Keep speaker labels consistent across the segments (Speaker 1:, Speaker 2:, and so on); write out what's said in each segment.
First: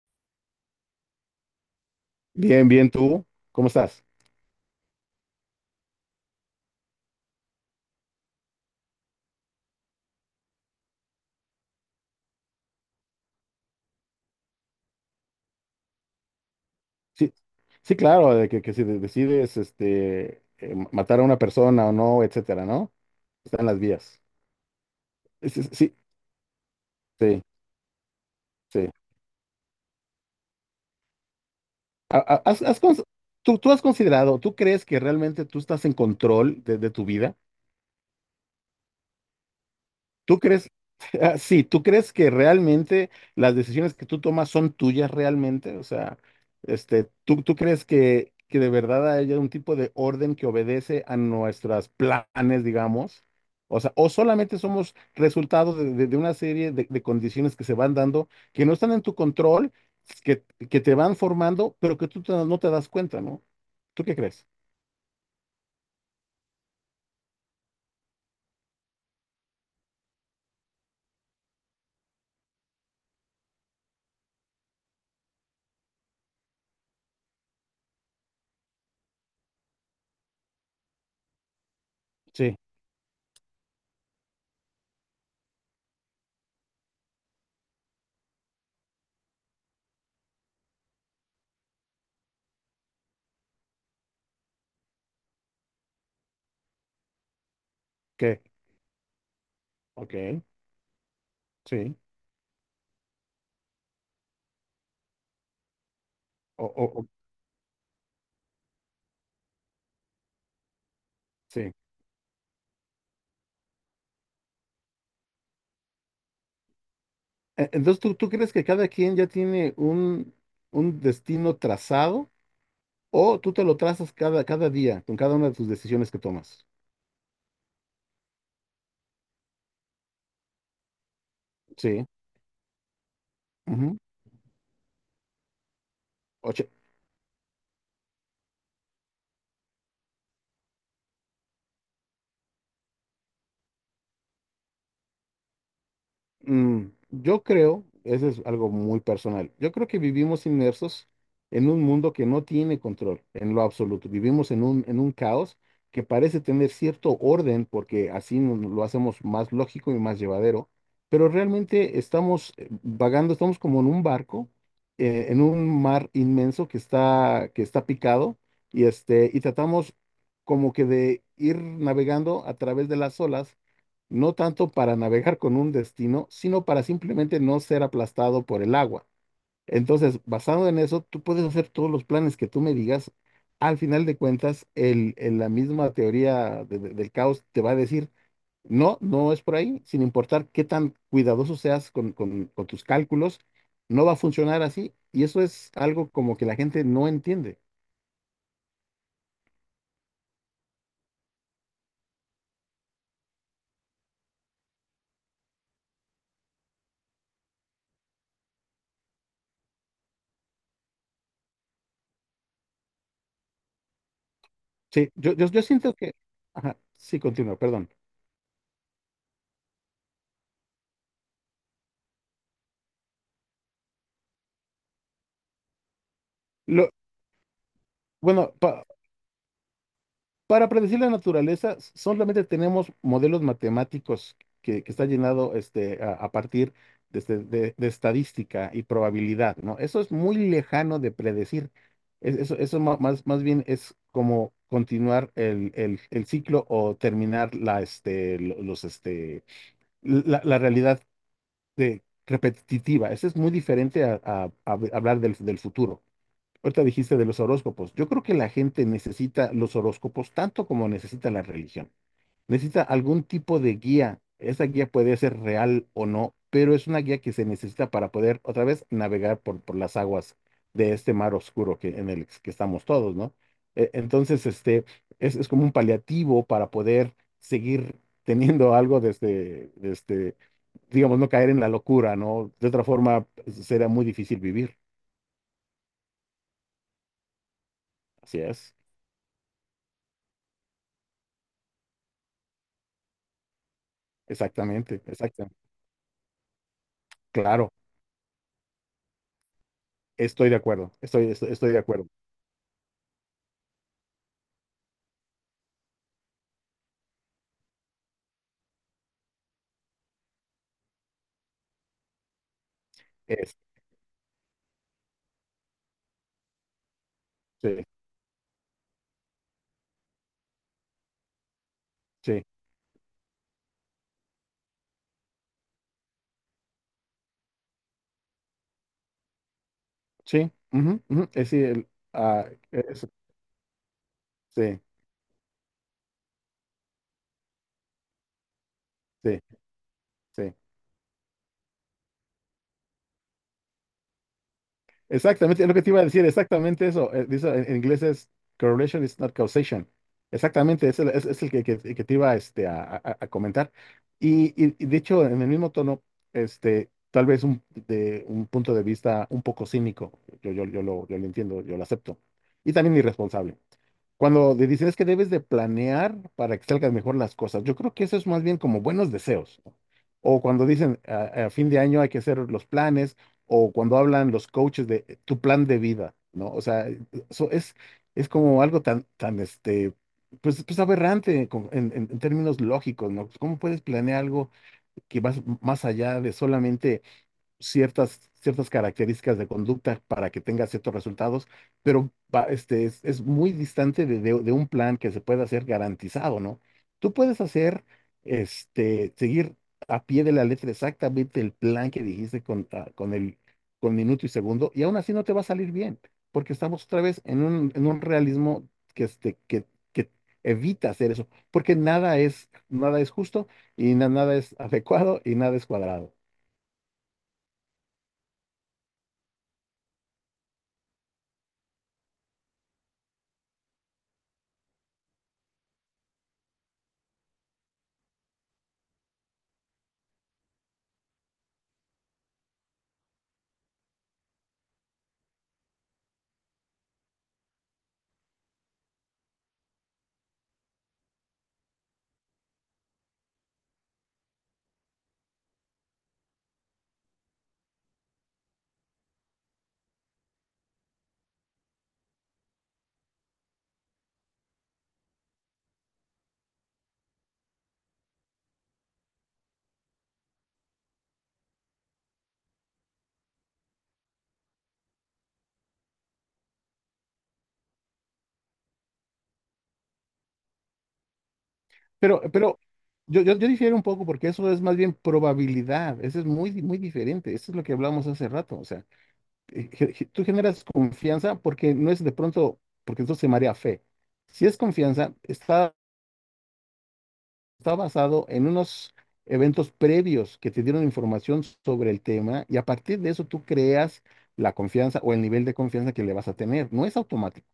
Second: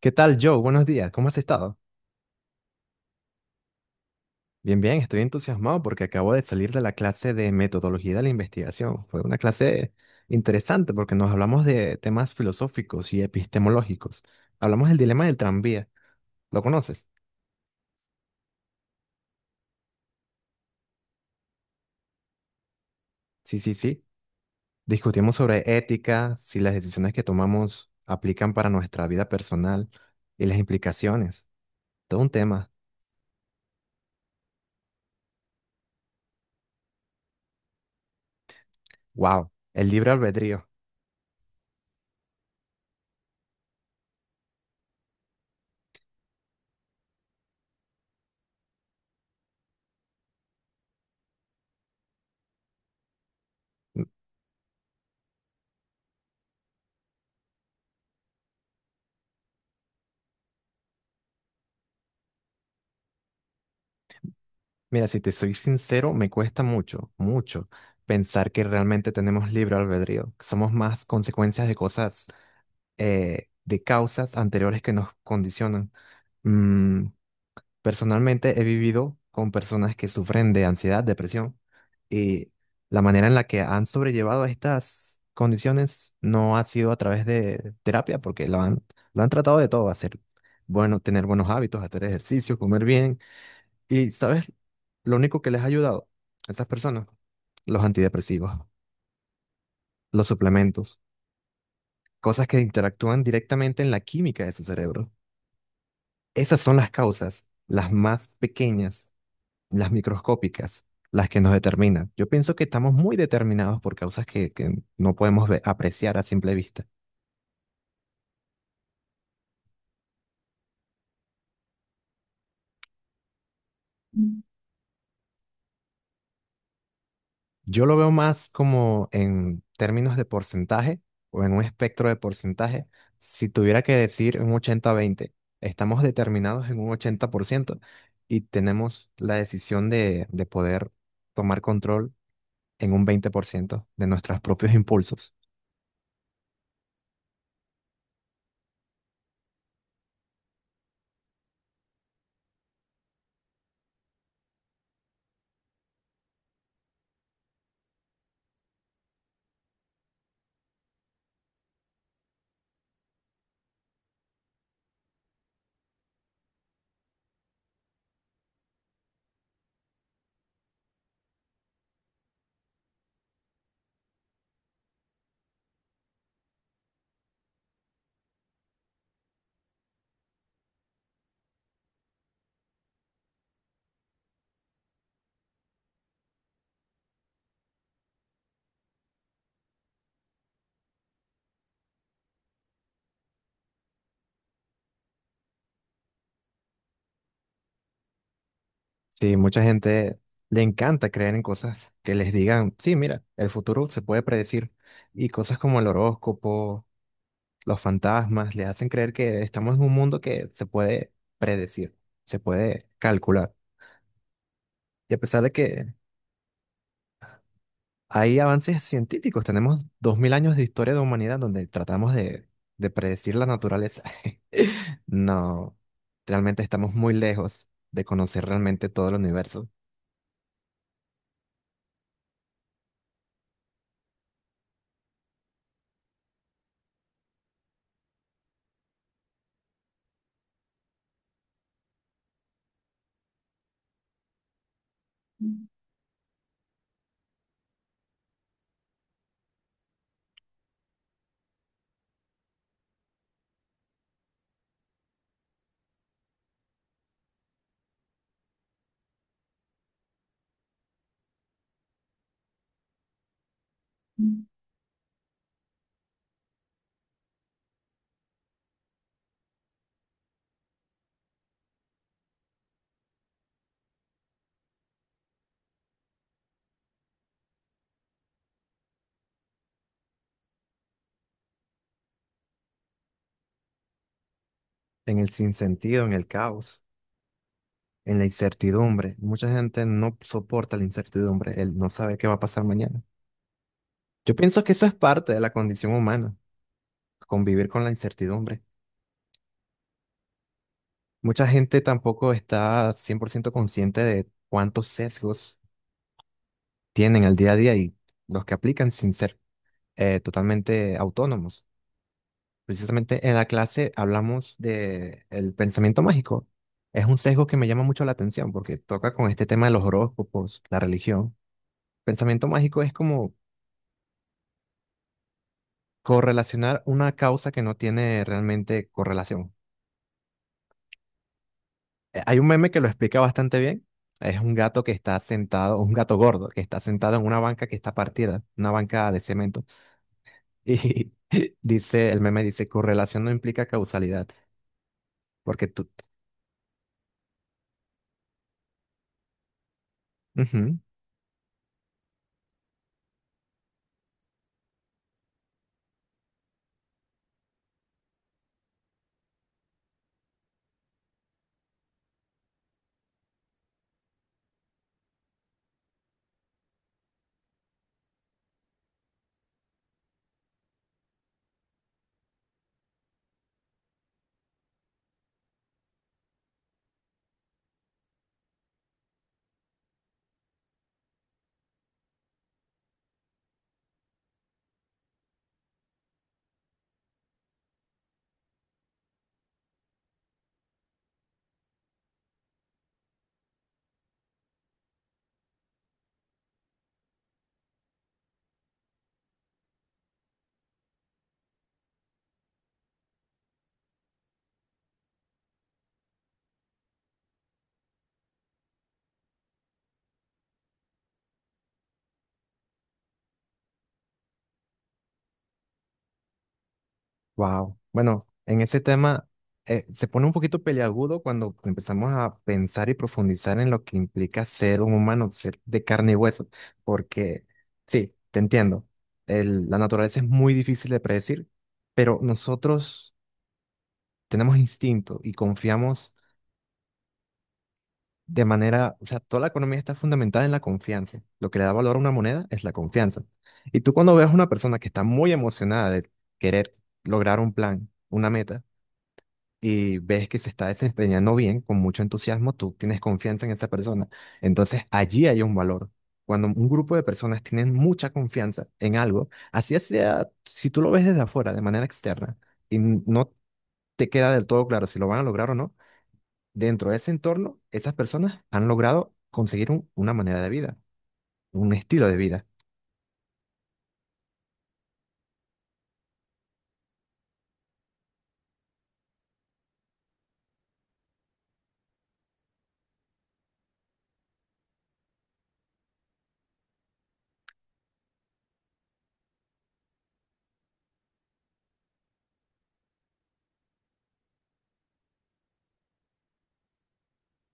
Speaker 1: ¿Qué tal, Joe? Buenos días. ¿Cómo has estado?
Speaker 2: Bien, bien, tú, ¿cómo estás?
Speaker 1: Bien, bien. Estoy entusiasmado porque acabo de salir de la clase de metodología de la investigación. Fue una clase interesante porque nos hablamos de temas filosóficos y epistemológicos. Hablamos del dilema del tranvía. ¿Lo conoces?
Speaker 2: Sí, sí, claro, de que si de- decides matar a una persona o no, etcétera, ¿no?
Speaker 1: Sí,
Speaker 2: Están
Speaker 1: sí,
Speaker 2: las
Speaker 1: sí.
Speaker 2: vías.
Speaker 1: Discutimos sobre
Speaker 2: Sí,
Speaker 1: ética, si las decisiones que
Speaker 2: sí,
Speaker 1: tomamos aplican para
Speaker 2: sí.
Speaker 1: nuestra vida personal y las implicaciones.
Speaker 2: Ha-
Speaker 1: Todo un
Speaker 2: ha- has-
Speaker 1: tema.
Speaker 2: has cons- ¿tú has considerado, tú crees que realmente tú estás en control de tu vida?
Speaker 1: ¡Wow! El libre
Speaker 2: ¿Tú
Speaker 1: albedrío.
Speaker 2: crees, ah, sí, tú crees que realmente las decisiones que tú tomas son tuyas realmente? O sea, ¿tú crees que de verdad haya un tipo de orden que obedece a nuestros planes, digamos? O sea, o solamente somos resultados de una serie de condiciones que se van dando, que no están en tu control, que, que te van formando, pero que no te das cuenta, ¿no? ¿Tú qué crees?
Speaker 1: Mira, si te soy sincero, me cuesta mucho, mucho pensar que realmente tenemos libre albedrío, que somos más consecuencias de cosas, de causas anteriores que nos condicionan. Mm, personalmente he vivido con personas que sufren de ansiedad, depresión, y
Speaker 2: Sí,
Speaker 1: la manera en la que han sobrellevado estas condiciones no ha sido a través de terapia, porque lo han tratado de todo, hacer bueno, tener buenos hábitos, hacer ejercicio, comer bien y, ¿sabes? Lo único que les ha ayudado a estas personas, los
Speaker 2: ¿qué?
Speaker 1: antidepresivos,
Speaker 2: Ok,
Speaker 1: los suplementos,
Speaker 2: sí,
Speaker 1: cosas que interactúan directamente en la química de su cerebro. Esas
Speaker 2: o,
Speaker 1: son
Speaker 2: o,
Speaker 1: las
Speaker 2: o-
Speaker 1: causas, las más pequeñas, las microscópicas, las que nos
Speaker 2: sí.
Speaker 1: determinan. Yo pienso que estamos muy determinados por causas que no podemos apreciar a simple vista.
Speaker 2: Entonces, ¿tú crees que cada quien ya tiene un destino trazado o tú te lo trazas cada día con cada una de tus decisiones que tomas?
Speaker 1: Yo lo veo más como en términos de porcentaje o en un
Speaker 2: Sí.
Speaker 1: espectro de porcentaje. Si tuviera que
Speaker 2: Ujú.
Speaker 1: decir un 80-20, estamos determinados en un 80% y tenemos la decisión de poder tomar control en un 20% de nuestros propios impulsos.
Speaker 2: Mm, yo creo, eso es algo muy personal. Yo creo que vivimos inmersos en un mundo que no tiene control en lo absoluto. Vivimos en un caos que parece tener cierto orden porque lo hacemos más lógico y más llevadero, pero realmente estamos vagando, estamos como en un barco, en un mar inmenso que está picado y y tratamos como que de ir navegando a través de las olas, no tanto para navegar con un destino, sino para simplemente no ser aplastado por el agua. Entonces, basado en eso, tú puedes hacer todos los planes que tú me digas. Al final de cuentas, la misma teoría del caos te va a decir no, no es por ahí, sin importar qué tan cuidadoso seas con tus cálculos, no va a funcionar así. Y eso es algo como que la gente no entiende.
Speaker 1: Sí, mucha gente le encanta creer en cosas que les digan, sí, mira, el futuro se puede predecir y cosas como el horóscopo, los fantasmas, les hacen creer que estamos en un mundo que se puede predecir, se puede calcular.
Speaker 2: Sí,
Speaker 1: Y a pesar de
Speaker 2: yo
Speaker 1: que
Speaker 2: siento que... Ajá, sí, continúa, perdón.
Speaker 1: hay avances científicos, tenemos 2000 años de historia de humanidad donde tratamos de predecir la naturaleza. No, realmente
Speaker 2: Lo,
Speaker 1: estamos muy lejos de conocer
Speaker 2: bueno, pa-
Speaker 1: realmente todo el universo,
Speaker 2: Para predecir la naturaleza solamente tenemos modelos matemáticos que está llenado a partir de, de estadística y probabilidad, ¿no? Eso es muy lejano de predecir. Eso más bien es como continuar el ciclo o terminar la, este, lo- los, este, la realidad repetitiva. Eso es muy diferente a, a hablar del del futuro. Ahorita dijiste de los horóscopos. Yo creo que la gente necesita los horóscopos tanto como necesita la religión. Necesita algún tipo de guía. Esa guía puede ser real o no, pero es una guía que se necesita para poder otra vez navegar por las aguas de este mar oscuro que, en el que estamos todos, ¿no? Entonces, es como un paliativo para poder seguir teniendo algo desde, digamos, no caer en la locura, ¿no? De otra forma, será muy difícil vivir.
Speaker 1: en el sinsentido, en el caos, en la
Speaker 2: Así es.
Speaker 1: incertidumbre. Mucha gente no soporta la incertidumbre, el no saber qué va a pasar mañana. Yo pienso que eso es
Speaker 2: Exactamente,
Speaker 1: parte de la
Speaker 2: exactamente.
Speaker 1: condición humana, convivir
Speaker 2: Claro,
Speaker 1: con la incertidumbre.
Speaker 2: estoy de acuerdo,
Speaker 1: Mucha
Speaker 2: estoy de
Speaker 1: gente
Speaker 2: acuerdo.
Speaker 1: tampoco está 100% consciente de cuántos sesgos tienen al día a día y los que aplican sin ser totalmente autónomos. Precisamente en la
Speaker 2: Es,
Speaker 1: clase hablamos de el pensamiento mágico. Es un sesgo que me llama
Speaker 2: sí,
Speaker 1: mucho la atención porque toca con este tema de los horóscopos, la religión.
Speaker 2: sí,
Speaker 1: Pensamiento mágico es como correlacionar una causa que no tiene realmente correlación.
Speaker 2: sí, ujú, ujú, es, sí, el,
Speaker 1: Hay
Speaker 2: ah,
Speaker 1: un meme que lo
Speaker 2: es-
Speaker 1: explica bastante bien. Es un
Speaker 2: Sí,
Speaker 1: gato que está sentado, un gato gordo, que está sentado en una banca que está partida, una banca de
Speaker 2: sí,
Speaker 1: cemento.
Speaker 2: sí.
Speaker 1: Y dice, el meme dice, correlación no implica causalidad,
Speaker 2: Exactamente,
Speaker 1: porque
Speaker 2: es lo que
Speaker 1: tú...
Speaker 2: te iba a decir, exactamente eso. Dice, en inglés es correlation is not causation. Exactamente, es es el que te iba a comentar. Y de hecho, en el mismo tono, tal vez de un punto de vista un poco cínico, yo lo entiendo, yo lo acepto, y también irresponsable. Cuando te dicen es que debes de planear para que salgan mejor las cosas, yo creo que eso es más bien como buenos deseos, ¿no? O cuando dicen a fin de año hay que hacer los planes, o cuando hablan los coaches de tu plan de vida, ¿no? O sea, eso es como algo tan pues, pues aberrante en términos lógicos, ¿no? Pues, ¿cómo puedes planear algo que va más allá de solamente ciertas características de conducta para que tenga ciertos resultados, pero es muy distante de, de un plan que se pueda hacer garantizado, ¿no? Tú puedes hacer, seguir a pie de la letra exactamente el plan que dijiste con, con el con minuto y segundo, y aún así no te va a salir bien, porque estamos otra vez en un realismo que que evita hacer eso, porque nada es, nada es justo y nada es adecuado y nada es cuadrado.
Speaker 1: Wow. Bueno, en ese tema se pone un poquito peliagudo cuando empezamos a pensar y profundizar en lo que implica ser un humano, ser de carne y hueso, porque sí, te entiendo. El- la naturaleza es muy difícil de predecir, pero nosotros tenemos instinto y confiamos de manera, o sea, toda la economía está fundamentada en la confianza. Lo que le da valor a una moneda es la confianza. Y tú cuando ves a una persona que está muy emocionada de querer lograr un plan, una meta, y ves que se está desempeñando bien, con mucho entusiasmo, tú tienes confianza en esa persona. Entonces, allí hay un valor. Cuando un grupo de personas tienen mucha confianza en algo, así sea, si tú lo ves desde afuera, de manera externa, y no te queda del todo claro si lo van a lograr o no, dentro de ese entorno, esas personas han logrado conseguir un- una manera de vida, un estilo de vida.
Speaker 2: Pero yo difiero un poco porque eso es más bien probabilidad, eso es muy diferente, eso es lo que hablábamos hace rato. O sea, tú generas confianza porque no es de pronto, porque entonces se marea fe. Si es confianza, está basado en unos eventos previos que te dieron información sobre el tema y a partir de eso tú creas la confianza o el nivel de confianza que le vas a tener, no es automático.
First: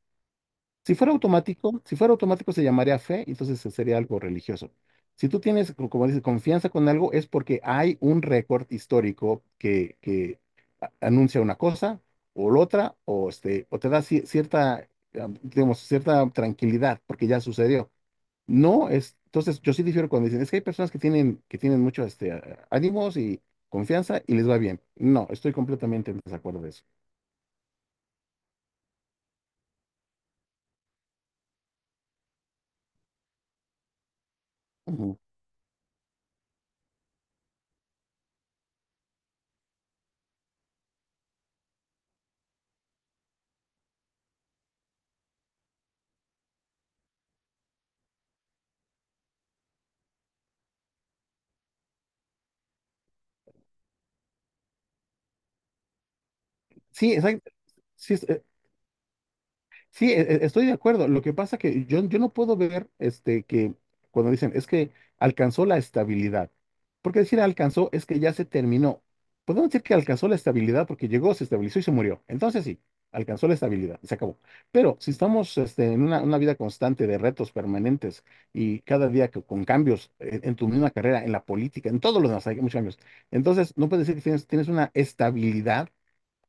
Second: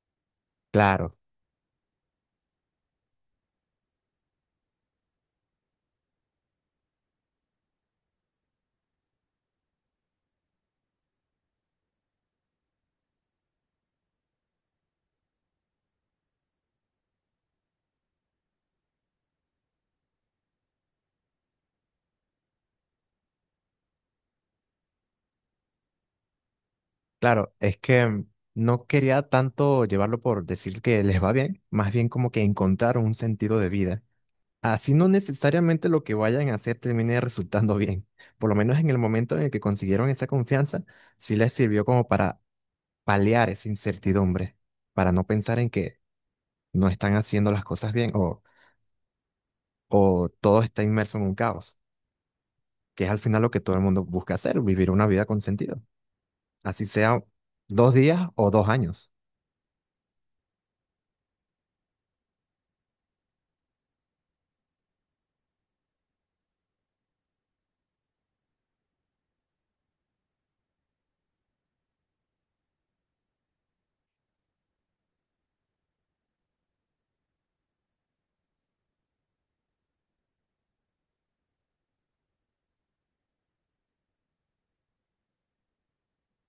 Speaker 1: Claro,
Speaker 2: Si fuera automático se llamaría fe, y entonces sería algo religioso. Si tú tienes, como dices, confianza con algo, es porque hay un récord histórico que anuncia una cosa o la otra, o, este, o te da cierta, ah, digamos, cierta tranquilidad porque ya sucedió. No es, entonces yo sí difiero cuando dicen es que hay personas que tienen mucho ánimos y confianza y les va bien. No, estoy completamente en desacuerdo de eso.
Speaker 1: claro, es que no quería tanto llevarlo por decir que les va bien, más bien como que encontrar un sentido de vida. Así no
Speaker 2: Ujú.
Speaker 1: necesariamente lo que vayan a hacer termine resultando bien. Por lo menos en el momento en el que consiguieron esa confianza, sí les sirvió como para paliar esa incertidumbre, para no pensar en que no están haciendo las cosas bien o todo está inmerso en un caos, que es al final lo que todo el mundo busca hacer, vivir una vida con sentido, así
Speaker 2: Sí,
Speaker 1: sea
Speaker 2: exacto.
Speaker 1: 2 días o 2 años.
Speaker 2: Sí, estoy de acuerdo. Lo que pasa que yo no puedo ver que cuando dicen es que alcanzó la estabilidad. Porque decir alcanzó es que ya se terminó. Podemos decir que alcanzó la estabilidad porque llegó, se estabilizó y se murió. Entonces sí, alcanzó la estabilidad, se acabó. Pero si estamos en una vida constante de retos permanentes y cada día con cambios tu misma carrera, en la política, en todos los demás, hay muchos cambios. Entonces no puedes decir que tienes, tienes una estabilidad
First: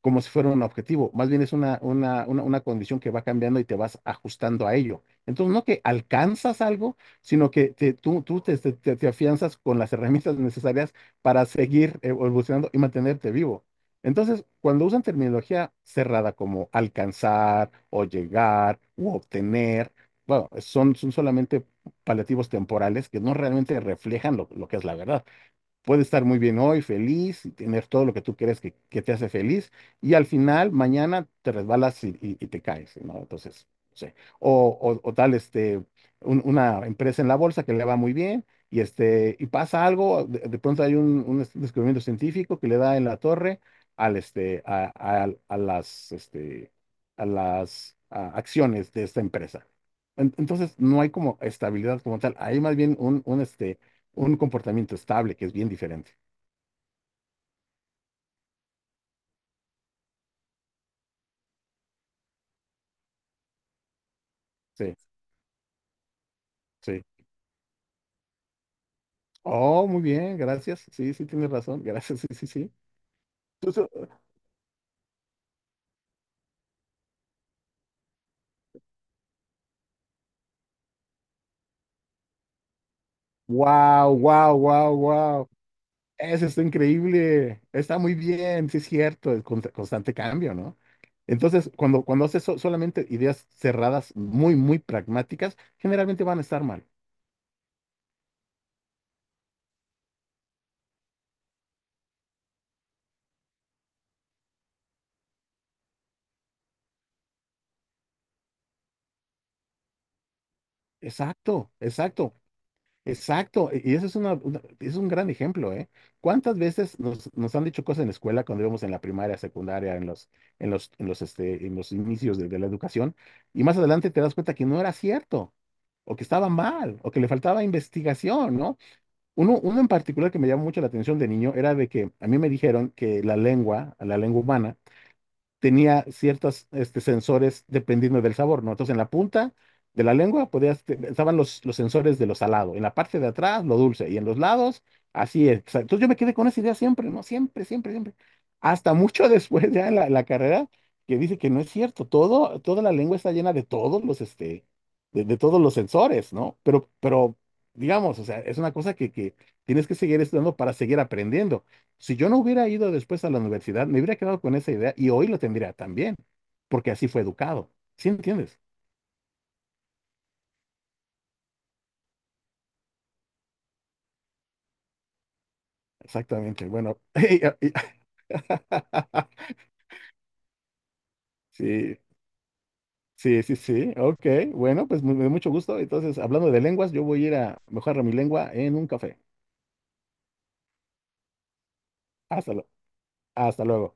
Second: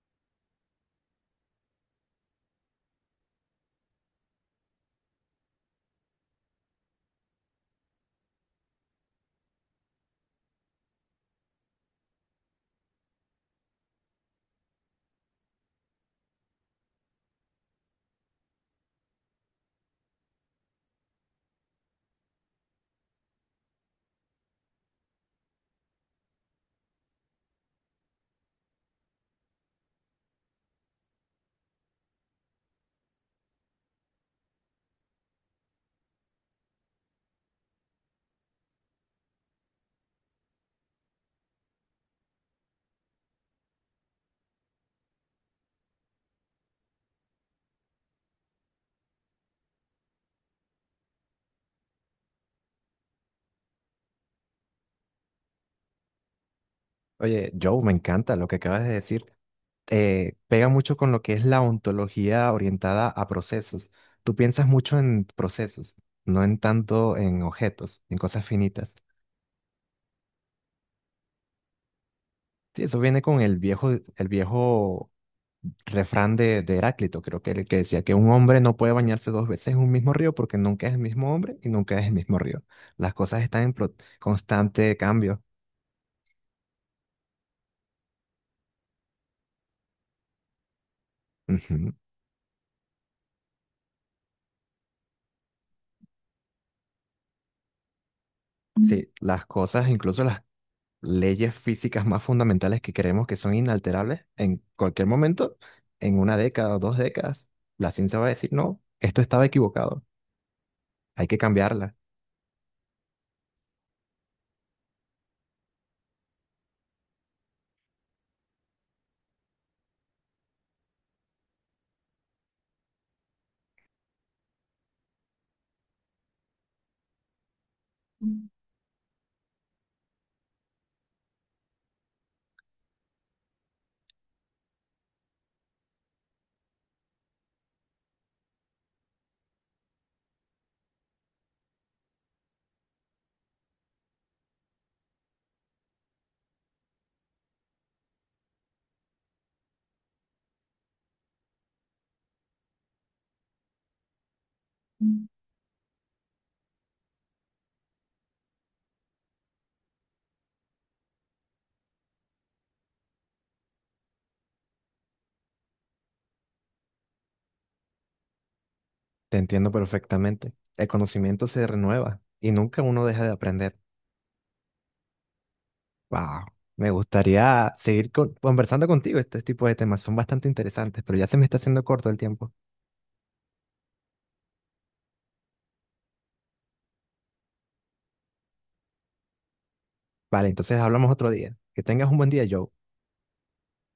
Speaker 2: como si fuera un objetivo, más bien es una, una condición que va cambiando y te vas ajustando a ello. Entonces, no que alcanzas algo, sino que tú te, te afianzas con las herramientas necesarias para seguir evolucionando y mantenerte vivo. Entonces, cuando usan terminología cerrada como alcanzar o llegar u obtener, bueno, son solamente paliativos temporales que no realmente reflejan lo que es la verdad. Puede estar muy bien hoy, feliz, y tener todo lo que tú crees que te hace feliz, y al final, mañana te resbalas y, y te caes, ¿no? Entonces, no sé. O tal, este, una empresa en la bolsa que le va muy bien, y, este, y pasa algo. De pronto hay un descubrimiento científico que le da en la torre al, a las, a las acciones de esta empresa. Entonces, no hay como estabilidad como tal, hay más bien un, un un comportamiento estable, que es bien diferente.
Speaker 1: Oye, Joe, me encanta lo que acabas de decir. Pega mucho con lo que es la ontología orientada a procesos. Tú piensas
Speaker 2: Sí,
Speaker 1: mucho en procesos, no en
Speaker 2: sí.
Speaker 1: tanto en objetos, en cosas finitas.
Speaker 2: Oh, muy bien, gracias. Sí, sí, tienes razón. Gracias, sí, sí, sí.
Speaker 1: Sí, eso viene con el viejo refrán de Heráclito, creo que era el que decía que un hombre no puede bañarse dos veces en un mismo río porque nunca es el mismo hombre y nunca es el mismo río. Las cosas están en
Speaker 2: Wow, wow, wow,
Speaker 1: constante cambio.
Speaker 2: wow. Eso está increíble. Está muy bien, sí es cierto, el constante cambio, ¿no? Entonces,
Speaker 1: Ujú.
Speaker 2: cuando, cuando haces solamente ideas cerradas, muy, muy pragmáticas, generalmente van a estar mal.
Speaker 1: Sí, las cosas, incluso las leyes físicas más fundamentales que creemos que son inalterables, en cualquier momento, en una década o 2 décadas, la ciencia va a decir, no, esto estaba equivocado, hay que
Speaker 2: Exacto,
Speaker 1: cambiarla.
Speaker 2: exacto. Exacto, y eso es una, es un gran ejemplo, ¿eh? ¿Cuántas veces nos, nos han dicho cosas en la escuela cuando íbamos en la primaria, secundaria, en los, en los inicios de la educación? Y más adelante te das cuenta que no era cierto, o que estaba mal, o que le faltaba investigación, ¿no? Uno en particular que me llamó mucho la atención de niño era de que a mí me dijeron que la lengua humana, tenía ciertos sensores dependiendo del sabor, ¿no? Entonces, en la punta de la lengua podías, estaban los sensores de lo salado, en la parte de atrás lo dulce y en los lados, así es. Entonces, yo me quedé con esa idea siempre, ¿no? Siempre, siempre, siempre. Hasta mucho después ya en la, la carrera, que dice que no es cierto. Todo, toda la lengua está llena de todos los,
Speaker 1: Mm.
Speaker 2: de todos los sensores, ¿no? Pero, digamos, o sea, es una cosa que tienes que seguir estudiando para seguir aprendiendo. Si yo no hubiera ido después a la universidad, me hubiera quedado con esa idea y hoy lo tendría también, porque así fue educado. ¿Sí entiendes?
Speaker 1: Te entiendo perfectamente. El conocimiento se renueva y nunca uno deja de aprender. Wow,
Speaker 2: Exactamente.
Speaker 1: me
Speaker 2: Bueno,
Speaker 1: gustaría seguir conversando contigo. Este tipo de temas son bastante interesantes, pero ya se me está haciendo
Speaker 2: sí,
Speaker 1: corto el tiempo.
Speaker 2: sí, sí, sí. Ok, bueno, pues me da mucho gusto. Entonces, hablando de lenguas, yo voy a ir a mejorar mi lengua en un café.
Speaker 1: Vale, entonces hablamos otro día. Que tengas un buen día,
Speaker 2: Hasta, lu-
Speaker 1: Joe.
Speaker 2: Hasta luego.